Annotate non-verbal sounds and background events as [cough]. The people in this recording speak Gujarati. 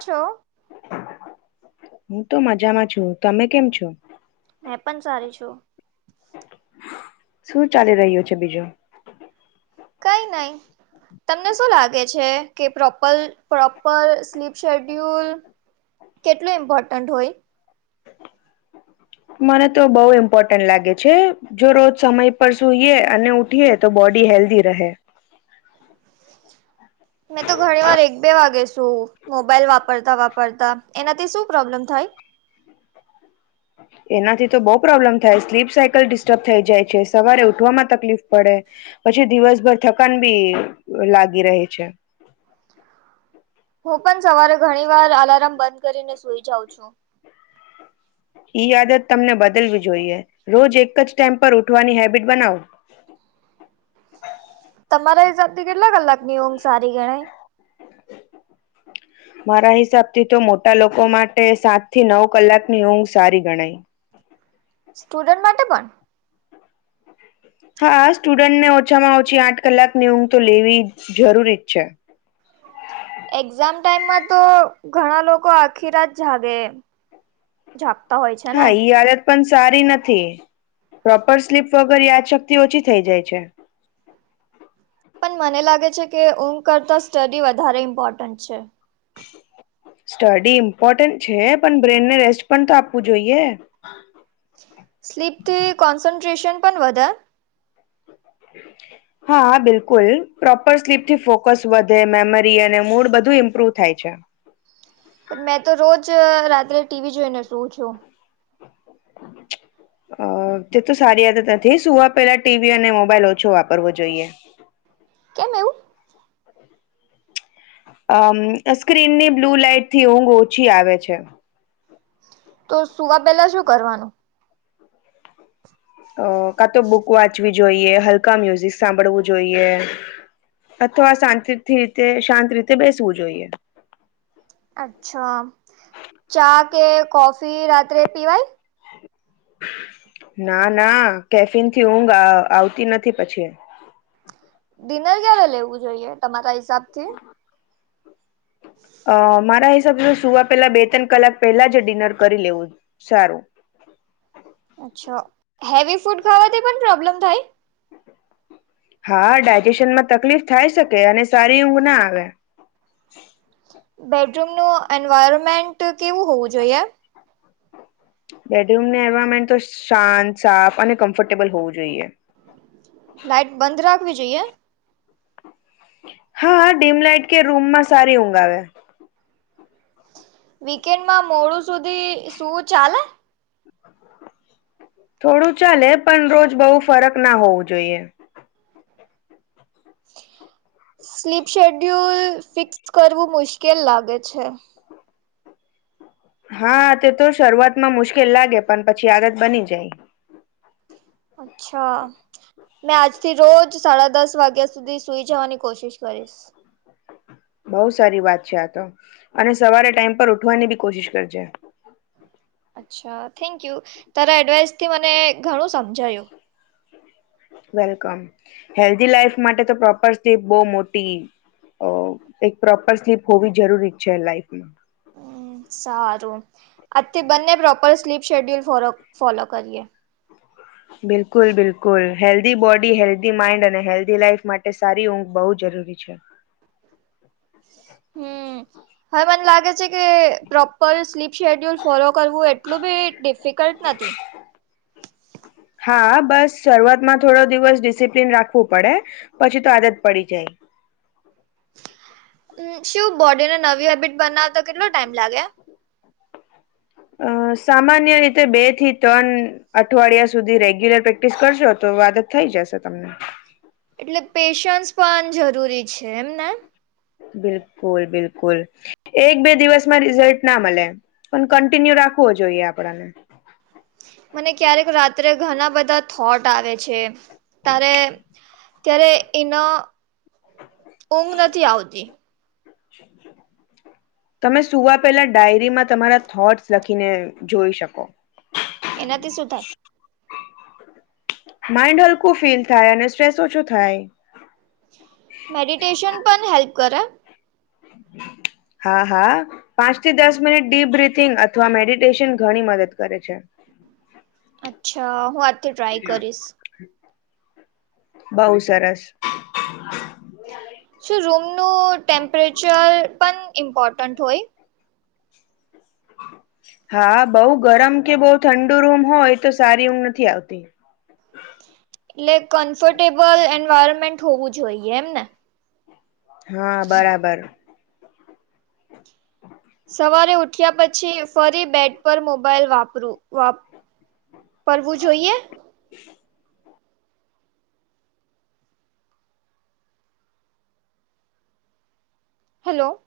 છો? હું તો મજામાં છું. તમે કેમ છો? મેં પણ સારી છું. શું ચાલી રહ્યું છે બીજું? કંઈ નહી. તમને શું લાગે છે કે પ્રોપલ પ્રોપર સ્લીપ શેડ્યુલ કેટલું ઇમ્પોર્ટન્ટ હોય? મને તો બઉ ઇમ્પોર્ટન્ટ લાગે છે. જો રોજ સમય પર સુઈએ અને ઉઠીએ તો બોડી હેલ્ધી રહે. મેં તો ઘણી વાર એક-બે વાગે સુવું મોબાઈલ વાપરતા વાપરતા. એનાથી શું પ્રોબ્લેમ થાય? એનાથી તો બહુ પ્રોબ્લેમ થાય સ્લીપ સાયકલ ડિસ્ટર્બ થઈ જાય છે સવારે ઉઠવામાં તકલીફ પડે પછી દિવસભર ઠકાન બી લાગી રહે છે. હું પણ સવારે ઘણી વાર આલાર્મ બંધ કરીને સુઈ જાઉં છું. ઈ આદત તમને બદલવી જોઈએ. રોજ એકજ ટાઇમ પર ઉઠવાની હેબિટ બનાવો. તમારા હિસાબથી કેટલા કલાકની ઊંઘ સારી ગણાય [inaudible] મારા હિસાબ થી તો મોટા લોકો માટે સાત થી નવ કલાક ની ઊંઘ સારી ગણાય સ્ટુડન્ટ માટે પણ હા સ્ટુડન્ટને ઓછામાં ઓછી આઠ કલાકની ઊંઘ તો લેવી જરૂરી જ છે એક્ઝામ ટાઈમમાં તો ઘણા લોકો આખી રા જ જાગે હોય છે ને હા આ પણ સારી નથી પ્રોપર સ્લીપ વગર યાદ શક્તિ ઓછી થઈ જાય છે મને લાગે છે કે ઊંઘ કરતા સ્ટડી વધારે ઇમ્પોર્ટન્ટ છે સ્ટડી ઇમ્પોર્ટન્ટ છે પણ બ્રેનને રેસ્ટ પણ તો આપવું જોઈએ સ્લીપથી કોન્સન્ટ્રેશન પણ વધારે હ [unintelligible] હા બિલકુલ પ્રોપર સ્લીપથી ફોકસ વધે મેમરી અને મૂડ બધું ઇમ્પ્રુવ થાય છે પણ મેં તો રોજ રાત્રે ટીવી જોઈને શું છું હ [unintelligible] અ તે તો સારી આદ નથી સુવા પેલા ટીવી અને મોબાઈલ ઓછો વાપરવો જોઈએ કેમ એવું અમ સ્ક્રીન ની બ્લુ લાઈટ થી ઊંઘ ઓછી આવે છે તો સુવા પેલા શું કરવાનું અ કા તો બુક વાંચવી જોઈએ હલકા મ્યુઝિક સાંભળવું જોઈએ અથવા શાંતિથી રીતે શાંત રીતે બેસવું જોઈએ અચ્છા ચા કે કોફી રાત્રે પીવાય ના ના કેફિન થી ઊંઘ આવતી નથી પછી ડિનર ક્યારે લેવું જોઈએ તમારા હિસાબ થી હ [unintelligible] અ મારા હિસાબે સુવા પેલા બે ત્રણ કલાક પહેલા જ ડિનર કરી લેવું સારું અચ્છા હેવી ફૂડ ખાવાથી પણ પ્રોબ્લેમ થાય હા ડાયજેશન માં તકલીફ થાય શકે અને સારી ઊંઘ ના આવે બેડરૂમનું એન્વાયરમેન્ટ કેવું હોવું જોઈએ બેડરૂમની એન્વાયરમેન્ટ તો શાંત સાફ અને કમ્ફર્ટેબલ હોવું જોઈએ લાઈટ બંધ રાખવી જોઈએ હા ડીમ લાઈઇટ કે રૂમ માં સારી ઊંઘ આવેે વીકેન્ડમાં મોડું સુધી શું ચાલે થોડું ચાલે પણ રોજ બઉુ ફરક ના હોવું જોઈએ સ્લીપ શેડ્યુલ ફિક્સ કરવું મુશ્કેલ લાગે છે હા તે તો શરૂઆત માં મુશ્કેલ લાગે પણ પછી આદત બની જાય અચ્છા મેં આજથી રોજ સાડા દસ વાગ્યા સુધી સુઈ જવાની કોશિશ કરીશ બઉુ સારી વાત છે આ તો અને સવારે ટાઈઇમ પર ઉઠવાની બી કોશિશ કરજે અચ્છા થેન્ક યુ તારેા એડવાઈસથી મને ઘણું સમજાયો વેલકમ હેલ્ધી લાઈફ માટે તો પ્રોપર સ્ બહ મોટી અ એક પ્રોપર સ્લીપ હોવી જરૂરી છે લાઈફમાં હમ સારું આજથી બંને પ્રોપર સ્લીપ શેડ્યુલ ફો ફોલો કરીએ બિલકુલ બિલકુલ હેલ્ધી બોડી હેલ્ધી માઇન્ડ અને હેલ્ધી લાઈફ માટે સારી ઊંઘ બહુ જરૂરી છે હમ હવે મને લાગે છે કે પ્રોપર સ્લીપ શેડ્યુલ ફોલો કરવું એટલું બી ડિફિકલ્ટ નથી હા બસ શરૂઆતમાં થોડો દિવસ ડિસિપ્લિન રાખવું પડે પછી તો આદત પડી જાય મ શું બોડીને નવી હેબિટ બનાવતા કેટલો ટાઈમ લાગે અ સામાન્ય રીતે બે થી ત્રણ અઠવાડિયા સુધી રેગ્યુલર પ્રેક્ટિસ કરજો તો વાત જ થઈ જશે તમને એટલે પેશન્સ પણ જરૂરી છે એમને બિલકુલ બિલકુલ એક બે દિવસમાં રિઝલ્ટ ના મળે પણ કન્ટિન્યુ રાખવો જોઈએ આપણને મને ક્યારેક રાત્રે ઘણા બધા થોટ આવે છે તારે ત્યારે એના ઊંઘ નથી આવતી અચ્છાચ્ા તમે સુવા પેલા ડાયરીમાં તમારા થોટસ લખીને જોઈ શકો એનાથી શું થાય માઇન્ડ હલકું ફીલ થાય અને સ્ટ્રેસ ઓછું થાય મેડિટેશન પણ હેલ્પ કરે હા હા પાંચ થી દસ મિનિટ ડીપ બ્રીિથિંગ અથવા મેડિટેશન ઘણી મદદ કરે છે અચ્છા હું આજથી ટ્રાય કરીશ બહઉુ સરસ શું રૂમનું ટેમ્પરેચર પણ ઇમ્પોર્ટન્ટ હોય હા બઉ ગરમ કે બઉ ઠંડુ રૂમ હોય તો સારી ઊમ નથી આવતી એટલે કમ્ફર્ટેબલ એન્વાયરમેન્ટ હોવું જોઈએ એમ ને હા બરાબર સવારે ઉઠ્યા પછી ફરી બેડ પર મોબાઈલ વાપરું પવું જોઈએ [inaudible] હેલો.